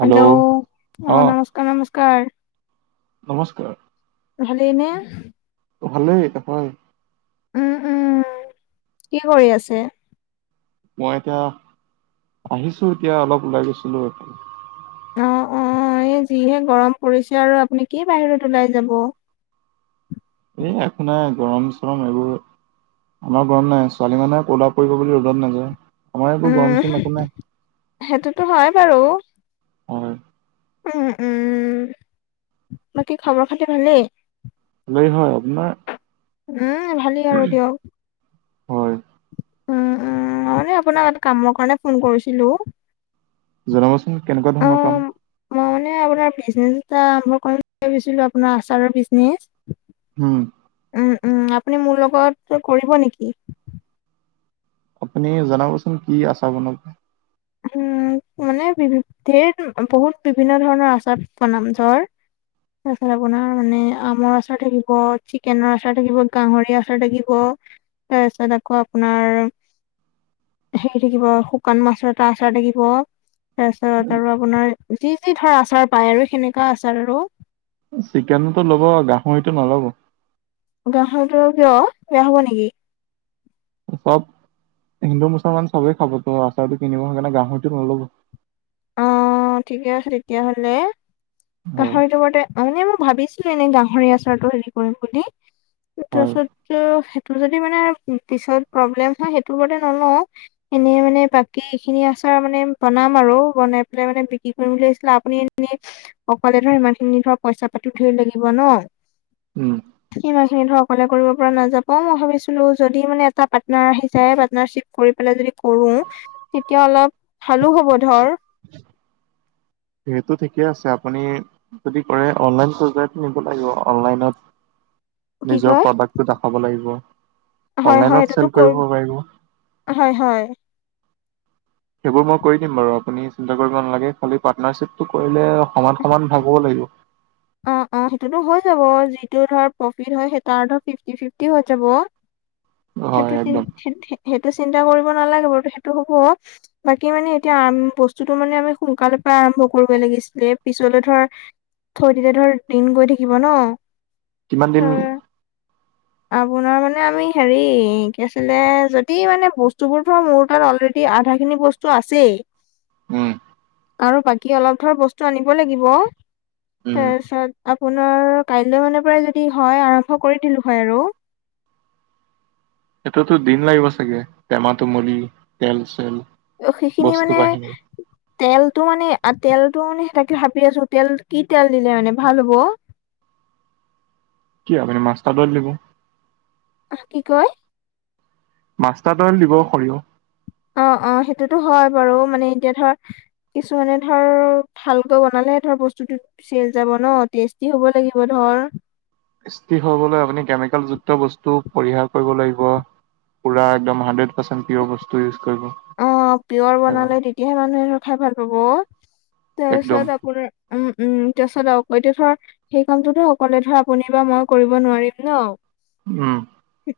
Hello hello অ নমস্কাৰ নমস্কাৰ। নমস্কাৰ ভালেইনে? ভালেই তাৰ পা উম উম। কি কৰি আছে? মই এতিয়া আহিছো। এতিয়া অলপ ওলাই গৈছিলো এফালে অ অ এই যিহে গৰম পৰিছে আৰু আপুনি কি বাহিৰত ওলাই যাব এহ আপোনাৰ গৰম চৰম এইবোৰ আমাৰ গৰম নাই। ছোৱালী মানুহে কলা পৰিব বুলি ৰ'দত নাযায়। আমাৰ একো উম গৰম চোম একো নাই। সেইটোতো হয়েই বাৰু। হয় উম উম। বাকী খবৰ খাতি ভালেই? [unintelligible] আপোনাৰ উম ভালেই আৰু দিয়ক। অতো। উ উম মানে আপোনাক এটা কামৰ কাৰণে ফোন কৰিছিলো। জনাবচোন কেনেকুৱা অ ধৰণৰ কাম? মই মানে আপোনাৰ বিজনেছ এটা আৰম্ভ কৰিম বুলি ভাবিছিলো, আপোনাৰ আচাৰৰ বিজনেছ। উম উম উম। আপুনি মোৰ লগত কৰিব নেকি? আপুনি জনাবচোন কি আচাৰ বনাব। উম মানে বিভি ধেৰ বহুত বিভিন্ন ধৰণৰ আচাৰ বনাম ধৰ তাৰ পিছত আপোনাৰ মানে আমৰ আচাৰ থাকিব, চিকেনৰ আচাৰ থাকিব, গাহৰি আচাৰ থাকিব। তাৰ পিছত আকৌ আপোনাৰ হেৰি থাকিব শুকান মাছত [unintelligible] আপোনাৰ যি যি ধৰ আচাৰ পায় আৰু সেনেকুৱা আচাৰ আৰু। চিকেনতো ল'ব গাহৰিতটো নলব। গাহৰিটো কিয় বেয়া হব নেকি? চব হিন্দু মুছলমান চবেই খাব তো আচাৰটো কিনিব। সেইকাৰণে গাহৰিটো নলব অঁ ঠিকে আছে তেতিয়াহলে ত' হয় সেইটো মতে- মানে মই ভাবিছিলো এনেই গাহৰি আচাৰটো হেৰি কৰিম বুলি হয় তাপাছত তো- টো যদি মানে পিছত প্ৰব্লেম হয় সেইটো হলে নলও। এনেই মানে বাকী ইখিনি আচাৰ মানে বনাম আৰু বনাই- নে মানে বিক্ৰী কৰিম বুলি ভাবিছিলে আপুনি এনেই- অকলে ধৰ ইমান খিনি ধৰ পইচা পাতিও ধেই লাগিব ন। উম সিমান খিনি ধৰ অকলে কৰিব- নাযাব যাবও মই ভাবিছিলো যদি মানে এটা পাৰ্টনাৰ আহি যায় পাৰ্টনাৰশ্বিপ কৰি পেলাই যদি কৰো- তেতিয়া অলপ ভালো হ'ব ধৰ। সেইটো ঠিকে আছে, আপুনি যদি কৰে অনলাইন পৰ্যায়ত নিব লাগিব অনলাইনত- [inaudible] নিজৰ কয় প্ৰডাক্টটো দেখাব লাগিব হয় হয় অনলাইনত সেইটোতো চেল কৰি কৰিব পাৰিব। হয় হয়। সেইবোৰ মই কৰি দিম বাৰু আপুনি চিন্তা কৰিব নালাগে খালী পাৰ্টনাৰশ্বিপটো কৰিলে- সমান সমান ভাগও লাগিব। অঁ অঁ সেইটোতো হৈ যাব যিটো ধৰ প্ৰফিট হয় সেইতাৰটো ফিফটি ফিফটি হৈ যাব। হয় সেইটো একদম সেইটো চিন্তা কৰিব নালাগে বাৰুতো সেইটো হ'ব। বাকী মানে এতিয়া বস্তুটো মানে আমি সোনকালৰ পৰা আৰম্ভ কৰিব লাগিছিলে পিছলৈ ধৰা- থৈ দিলে ধৰ দিন গৈ থাকিব ন। কিমান ত দিন? আপোনাৰ মানে আমি হেৰি কি আছিলে যদি মানে বস্তুবোৰ ধৰা মোৰ তাত অলৰেডি- ডি আধা খিনি বস্তু আছেই। উম' আৰু বাকী অলপ ধৰ বস্তু আনিব লাগিব উম তাৰপিছত- আপোনাৰ কাইলৈ মানে পৰাই যদি হয় আৰম্ভ কৰি দিলো হয় আৰু। এটোতো দিন লাগিব চাগে টেমা তুমলি তেল চেল। ত' সেইখিনি বস্তু মানে- বাহিনী তেলটো মানে তেলটো মানে তাকে ভাবি আছো তেল কি তেল দিলে মানে ভাল হ'ব। কি পাবি নো মাষ্টাৰ অইল দিব। আহ' কি কয়? মাষ্টাট অইল দিব সৰিয়হ। অঁ অঁ সেইটোতো হয় বাৰু মানে এতিয়া ধৰ- কিছুমানে ধৰ ভালকৈ বনালে ধৰ বস্তুটো- চেল যাব ন টেষ্টি হ'ব লাগিব ধৰ। টেষ্টি হবলৈ আপুনি কেমিকেলযুক্ত বস্তু পৰিহাৰ কৰিব লাগিব। পুৰা একদম হান্ড্ৰেড পাৰ্চেণ্ট পিয়ৰ বস্তু ইউজ কৰিব। অঁ পিয়ৰ অ', বনালে তেতিয়াহে মানুহ এ খাই ভাল পাব একদম তাৰপিছত আপোনাৰ- উম উম' তাৰপিছত আৰু এতিয়া ধৰ- সেই কামটোতো অকলে ধৰ আপুনি বা মই কৰিব নোৱাৰিম ন। উম'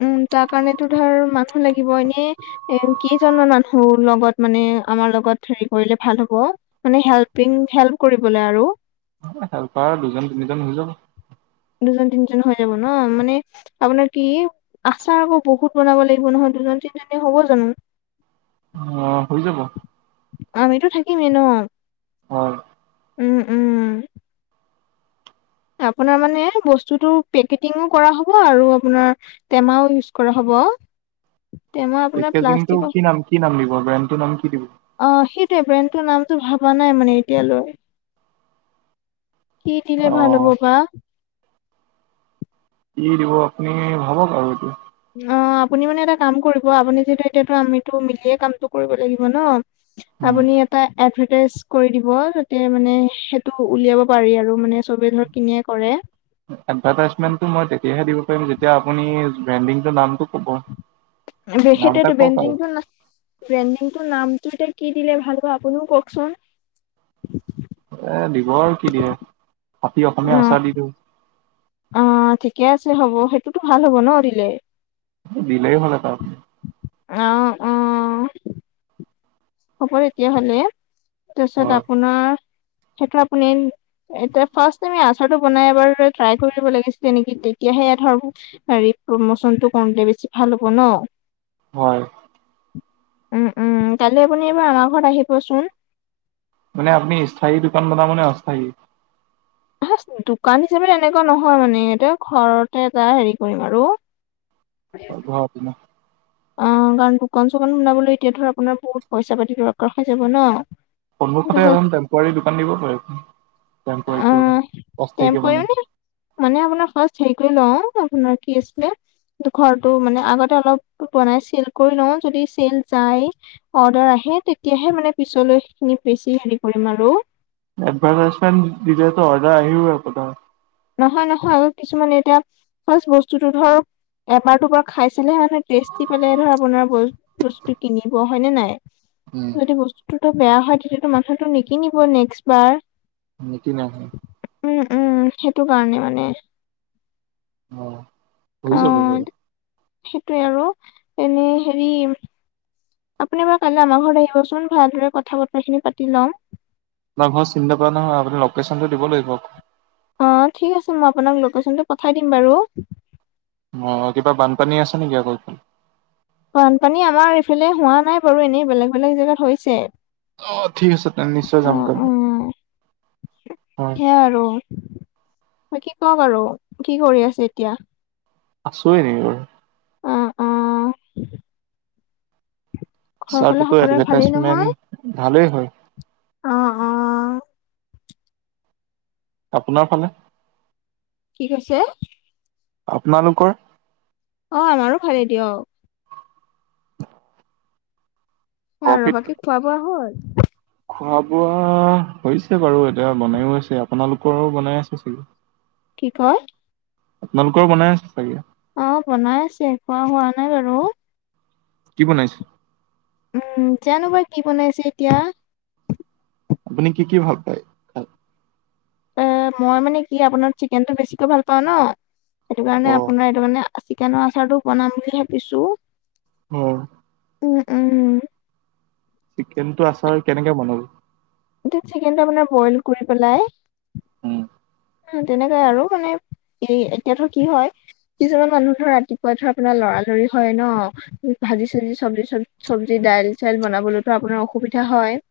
উম' তাৰ কাৰণেতো ধৰ মানুহ লাগিব এনেই এ কেইজনমান মানুহ- হু লগত মানে আমাৰ লগত হেৰি কৰিলে ভাল হ'ব। মানে হেল্পিং হেল্প কৰিবলে আৰু। হেল্পাৰ দুজন তিনিজন হৈ যাব। দুজন তিনিজন হৈ যাব ন মানে- আপোনাৰ কি আচাৰ আকৌ বহুত বনাব লাগিব নহয়, দুজন তিনজনী হ'ব জানো? [inaudible] অঁ হৈ যাব। আমিতো থাকিমেই ন। হয়। উম, উম। আপোনাৰ মানে বস্তুটো পেকেটিঙো কৰা হ'ব আৰু আপোনাৰ- টেমাও ইউজ কৰা হ'ব। টেমা- আপোনাৰ পেকেজিংটো প্লাষ্টিকৰ কি নাম, কি নাম দিব ব্ৰেণ্ডটোৰ নাম কি দিব? অঁ সেইটোৱেই ব্ৰেণ্ড নামটো ভবা নাই মানে এতিয়ালৈ। কি দিলে অ ভাল হ'ব বা। কি দিব আপুনি ভাৱক আৰু এইটো। অঁ আপুনি মানে এটা কাম কৰিব, আপুনি যিহেতু এতিয়াতো আমিতো মিলিয়ে কামটো কৰিব লাগিব ন। উম, আপুনি- এটা এডভাৰটাইজ কৰি দিব যাতে মানে সেইটো উলিয়াব পাৰি আৰু মানে চবেই ধৰ কিনিয়ে কৰে। এডভাৰটাইজটো মই তেতিয়াহে দিব পাৰিম যেতিয়া আপুনি ব্ৰেণ্ডিং নামটো কব। নাম এটা সেইটোৱেতো, কওক আৰু ব্ৰেণ্ডিংটো নাম- ব্ৰেণ্ডিং নামটো এতিয়া কি দিলে ভাল হব আপুনিও কওঁক চোন। এ দিব আৰু কি দিয়ে, খাতি অসমীয়া অ', আচাৰ দি দিওঁ। অ' ঠিকে আছে হ'ব, সেইটোতো ভাল হ'ব ন' দিলে। দিলেই হ'ল ত। অঁ, অঁ। হ'ব তেতিয়া হ'লে। তাৰপিছত হয় আপোনাৰ, সেইটো আপুনি- এতিয়া ফাষ্ট আমি আচাৰটো বনাই এবাৰ ট্ৰাই কৰিব লাগিছিলে নেকি তেতিয়াহে ধৰ- হেৰি প্ৰমোচনটো কওঁতে বেছি ভাল হ'ব ন'। হয়। উম, উম, কালিলৈ আপুনি এবাৰ আমাৰ ঘৰত আহিবচোন। মানে আপুনি স্থায়ী দোকান বানাবনে অস্থায়ী? ফাৰ্ষ্ট দোকান হিচাপে তেনেকুৱা নহয় মানে এইটো, ঘৰতে এটা হেৰি কৰিম আৰু। হলো আপোনাৰ- অঁ কাৰণ দোকান চোকান বুনাবলৈ এতিয়া ধৰা আপোনাৰ বহুত পইচা পাতি দৰকাৰ হৈ যাব ন'। সন্মুখতে তাৰপিছত এখন টেম্পৰাৰী দোকান দিব পাৰিব টেম্পৰাৰীকে, আহ অস্থায়ীকে মানে। মানে আপোনাৰ ফাৰ্ষ্ট হেৰি কৰি লওঁ, আপোনাৰ কি আছিলে? ঘৰটো মানে আগতে অলপতো বনাইছিল, কৰি লওঁ যদি চেল যায়। অৰ্ডাৰ আহে তেতিয়াহে মানে পিছলৈ সেইখিনি বেছি হেৰি কৰিম আৰু। এদভাৰটাইচমেণ্ট দিলেতো অৰ্ডাৰ আহি একোতা। নহয়, নহয় আৰু কিছুমানে এতিয়া ফাৰ্ষ্ট বস্তুটো ধৰ এবাৰ দুবাৰ খাইছিলেহে। টেষ্টি পালে ধৰা আপোনৰ বস্তু কিনিব হয় নে নাই? উম। যদি বস্তুতোটো বেয়া হয় তেতিয়াতো মানুহেটো নিকিনিব নেক্স বাৰ। নিকিনে হয়। উম, উম, সেইটো কাৰণে মানে। অঁ হৈ যাব, অ' যাব। সেইটোৱে আৰু, এনে হেৰি- আপুনি বাৰু কালিলৈ আমাৰ ঘৰত আহিবচোন ভালদৰে কথা বতৰাখিনি পাতি ল'ম। আপোনাৰ ঘৰ চিন নাপাওঁ নহয় আপুনি লোকেশ্যনটো দিব লাগিব। অ', ঠিক আছে মই আপোনাক লোকেশচনটো পঠাই দিম বাৰু। অ', কিবা বানপানী আছে নেকি আকৌ সেইফালে? বানপানী আমাৰ এইফালে হোৱা নাই বাৰু এনেই বেলেগ বেলেগ জেগাত হৈছে। অ', ঠিক আছে তেন্তে নিশ্চয় যাম অ', কাইলে অ', হয়, সেয়াই আৰু। বাকি কোৱা বাৰু, কি কৰি আছা এতিয়া? আছো এনে বাৰু। অ', অ'। ঘৰৰ ফালে ছাৰটোতো সকলোৰে ভালেই নহয়? এডভাৰটাইজমেণ্ট ভালেই হয়। অ', অ'। আপোনাৰ ফালে? কি কৈছে? আপোনালোকৰ? অ', আমাৰো ভালে দিয়ক। অ', প্ৰফিট ৰ'বা কি খোৱা বোৱা হ'ল। খোৱা বোৱা হৈছে বাৰু এতিয়া বনাইয়ো আছে আপোনালোকৰো বনাই আছে চাগে। কি কয়? আপোনালোকৰ বনাই আছে চাগে? অ', বনাই আছে খোৱা হোৱা নাই বাৰু। কি বনাইছে? উম, জানো বা কি বনাইছে এতিয়া। আপুনি কি কি ভাল পায়? খাই? এ মই মানে কি আপোনাৰ চিকেনটো বেছিকৈ ভাল পাওঁ ন। সেইটো কাৰণে অ', আপোনাৰ এইটো মানে চিকেনৰ আচাৰতো বনাম বুলি ভাবিছো। হম। উম, উম। চিকেনটো আচাৰ কেনেকে বনাব? এতিয়া চিকেনটো আপোনাৰ বইল কৰি পেলাই। উম তেনেকাই আৰু মানে এ এতিয়াতো কি হয়। কিছুমান মানুহ ৰাতিপুৱা ধৰা আপোনাৰ লৰা লৰি হয় ন। ভাজি চাজি চব্জি চব চব্জি দাইল চাইল বনাবলৈতো আপোনাৰ অসুবিধা হয়।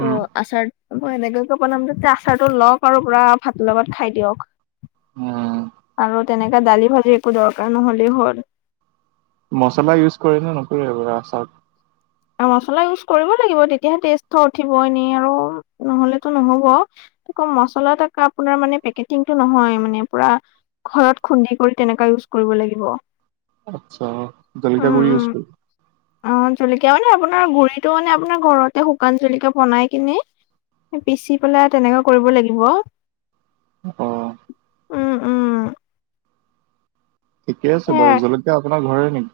ত' আচাৰ মই এনেকোৱাকৈ কে বনাম যে আচাৰটো লওঁক আৰু পুৰা ভাতৰ লগত খাই দিয়ক। আৰু তেনেকা দালি ভাজি একো দৰকাৰ নহ'লেও হ'ল। মছলা ইউজ কৰেনে নকৰে আচাৰত? মচলা ইউজ কৰিব লাগিব তেতিয়াহে টেষ্ট এটা উঠিব এনেই আৰু নহ'লেতো নহ'ব। আকৌ মচলা আপোনাৰ মানে পেকেটিংটো নহয় মানে পুৰা ঘৰত খুন্দি কৰি তেনেকা ইউজ কৰিব লাগিব। আচ্ছা জলকীয়া উম, গুৰি উম। ইউজ কৰিব। অ', জলকীয়া মানে আপোনাৰ গুৰিতটো মানে আপোনাৰ ঘৰতে শুকান জলকীয়া বনাই কিনে। পিচি পেলাই তেনেকুৱা কৰিব লাগিব। অ'। উম, উম। ঠিকে আছে সেয়াই। বাৰু, জলকীয়া আপোনাৰ ঘৰৰে নেকি?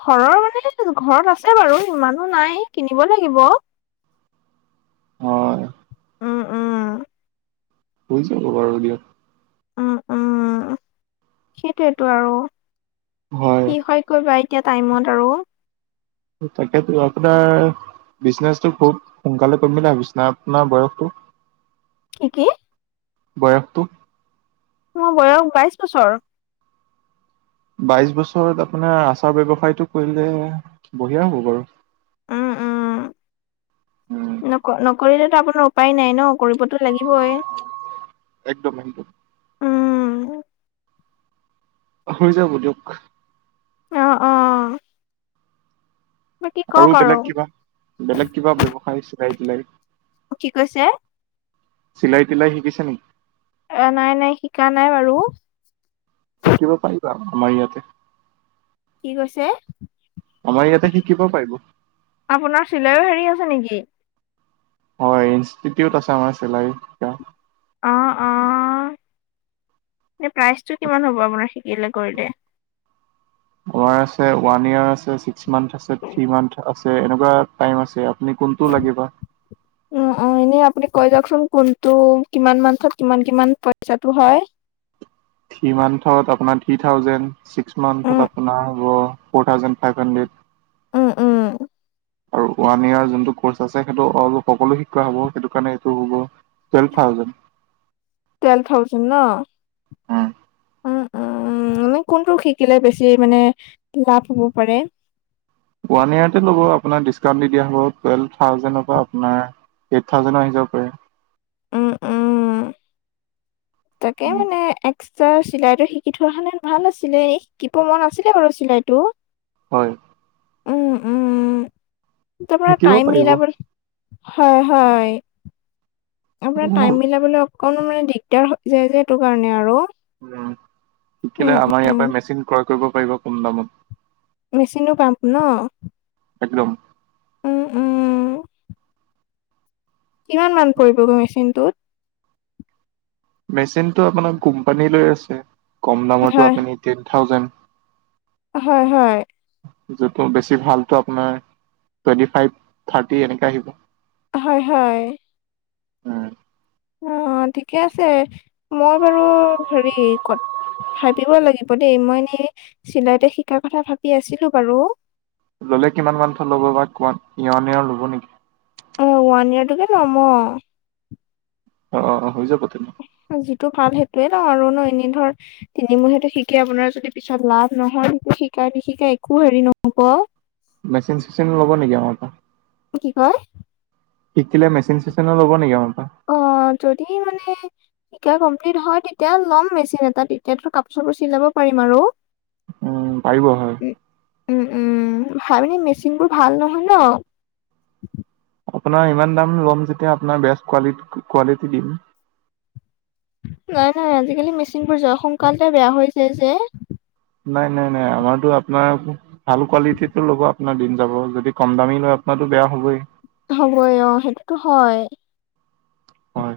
ঘৰৰ মানে ঘৰত আছে বাৰু ইমানো নাই কিনিব লাগিব। হয় উম, উম। হৈ যাব বাৰু দিয়া উম উম সেইটোয়েতো আৰু কি হয় কৰিবা এতিয়া টাইমত আৰু তাকেতো আপোনাৰ বিজনেচো বহুত সোনকালে কৰিম বুলি ভাবিছ আপোনাৰ বয়সটো কি কি বয়সটো মো বয়স বাইছ বছৰ। বাইছ বছৰত আপোনাৰ আচাৰ ব্যৱসায়টো কৰিলে বঢ়িয়া হ'ব বাৰু। উম উম উম নক নকৰিলেতো আপোনাৰ উপায় নাই ন কৰিবতো লাগিবই। একদম উম হৈ যাব দিয়ক। অ অ বাকী কওক আৰু বেলেগ কিবা বেলেগ কিবা ব্যৱসায় চিলাই তিলাই কি কৈছে চিলাই তিলাই শিকিছা নেকি এ নাই নাই শিকা নাই বাৰু শিকিব পাৰিবা আমাৰ ইয়াতে কি কৈছে আমাৰ ইয়াতে শিকিব পাৰিব আপোনাৰ চিলাইও হেৰি আছে নেকি হয় ইনষ্টিটিউট আছে আমাৰ চিলাই শিকা অ অ এ প্ৰাইজটো কিমান হ'ব আপোনাৰ শিকিলে কৰিলে আমাৰ আছে ওৱান ইয়াৰ আছে ছিক্স মান্থ আছে থ্ৰী মান্থ আছে এনেকুৱা টাইম আছে। এনে কোনটো লাগেবা অ অ এনে আপুনি কৈ যাওকচোন কোনটো কিমান মান্থত কিমান কিমান পইচাটো হয়। থ্ৰী মান্থত আপোনাৰ থ্ৰী থাউজেড ছিক্স উম, মান্থত আপোনাৰ হ'ব ফৰ থাউজেণ্ড ফাইভ হাণ্ড্ৰেড। উ উ আৰু ওৱান ইয়াৰ যোনটো কৰ্চ আছে সেইটো অ সকলো শিক্ষোৱা হ'ব সেইটো কাৰণে এইটো হ'ব। তোৱেলফ থাউজেণ্ড টুৱেল থাউজেণ্ড ন উ উ এনে কোনটো শিকিলে বেছি মানে লাভ হ'ব পাৰে ওৱান ইয়াৰতে ল'ব আপোনাৰ ডিছকাউণ্ট দি দিয়া হ'ব টুৱেল্ভ থাউজেণ্ডৰ পৰা আপোনাৰ এইথ থাওজেনো আহিব জাব পাৰে উ উ তাকে মানে এক পিছে চিলাই টো শিকি থোৱা হলে ভাল আছিলে এ শিকিব মন আছিলে বাৰু চিলাই টো হয় উম উম তাৰপৰা শিকিব টাইম পাৰিব মিলাব হয় হয় আপোনাৰ উম, টাইম মিলাবলে অক কণমান মানে দিগদাৰ হৈ যায় যে সেইটো কাৰণে আৰু উম উম, শিকিলে আমাৰ ইয়াৰ উম, পৰাই মেচিন ক্ৰয় কৰিব পাৰিব কম দামত মেচিনো পাম্প ন একদম উম উম কিমান মান পৰিবগৈ মেচিনটোত? মেচিনটো আপোনাৰ কোম্পানী লৈ আছে, কম দামতো হয়। আপুনি টেন থাউজেণ্ড। হয় হয়। যোনতো বেছি ভালটো আপোনাৰ টুৱেন্টি ফাইভ থাৰ্টি এনেকে আহি যায়। হয় হয়। উমঁ'। অঁ' ঠিকে আছে, মই বাৰু হেৰি কত ভাবিব লাগিব দেই, মই এনেই চিলাইতো শিকাৰ কথা ভাবি আছিলো বাৰু। ল'লে কিমান মানটো ল'ব বা কোৱা, [unintelligible] ল'ব নেকি? অঁ' ওৱান ইয়াৰ টোকে লম অঁ। অহ-অহ' হৈ যাব তেনে। যিটো ভাল সেইটোয়ে লম আৰু ন' এনেই ধৰ তিনিমুহিয়াটো শিকে আপোনাৰ যদি পিছত লাভ নহয় সেইটো শিকাই নিশিকাই একো হেৰি নহ'ব। মেচিন চেচিন ল'ব নেকি আমাৰ পৰা? কি কয়? শিকিলে মেচিন চেচিনো ল'ব নেকি আমাৰ পৰা? অঁ' যদি মানে যেতিয়া কমপ্লিট হয় তেতিয়া ল'ম মেচিন এটা, তেতিয়াতো কাপোৰ-চাপোৰ চিলাব পাৰিম আৰু। উমঁ' পাৰিব হয়। উমঁ' উমঁ' ভাল মানে মেচিনবোৰ ভাল নহয় ন। আপোনাৰ ইমান দাম ল'ম যেতিয়া আপোনাৰ বেষ্ট ক কোৱালিটিতো দিম। নাই নাই, আজিকালি মেচিনবোৰ যে সোনকালতে বেয়া হৈ যায় যে। নাই নাই নাই, আমাৰতো আপোনাৰ ভাল কোৱালিটিতো ল'ব আপোনাৰ দিন যাব। যদি কম দামী লয় আপোনাৰতো বেয়া হ'বই। হ'বই অঁ' সেইটোতো হয়। হয়।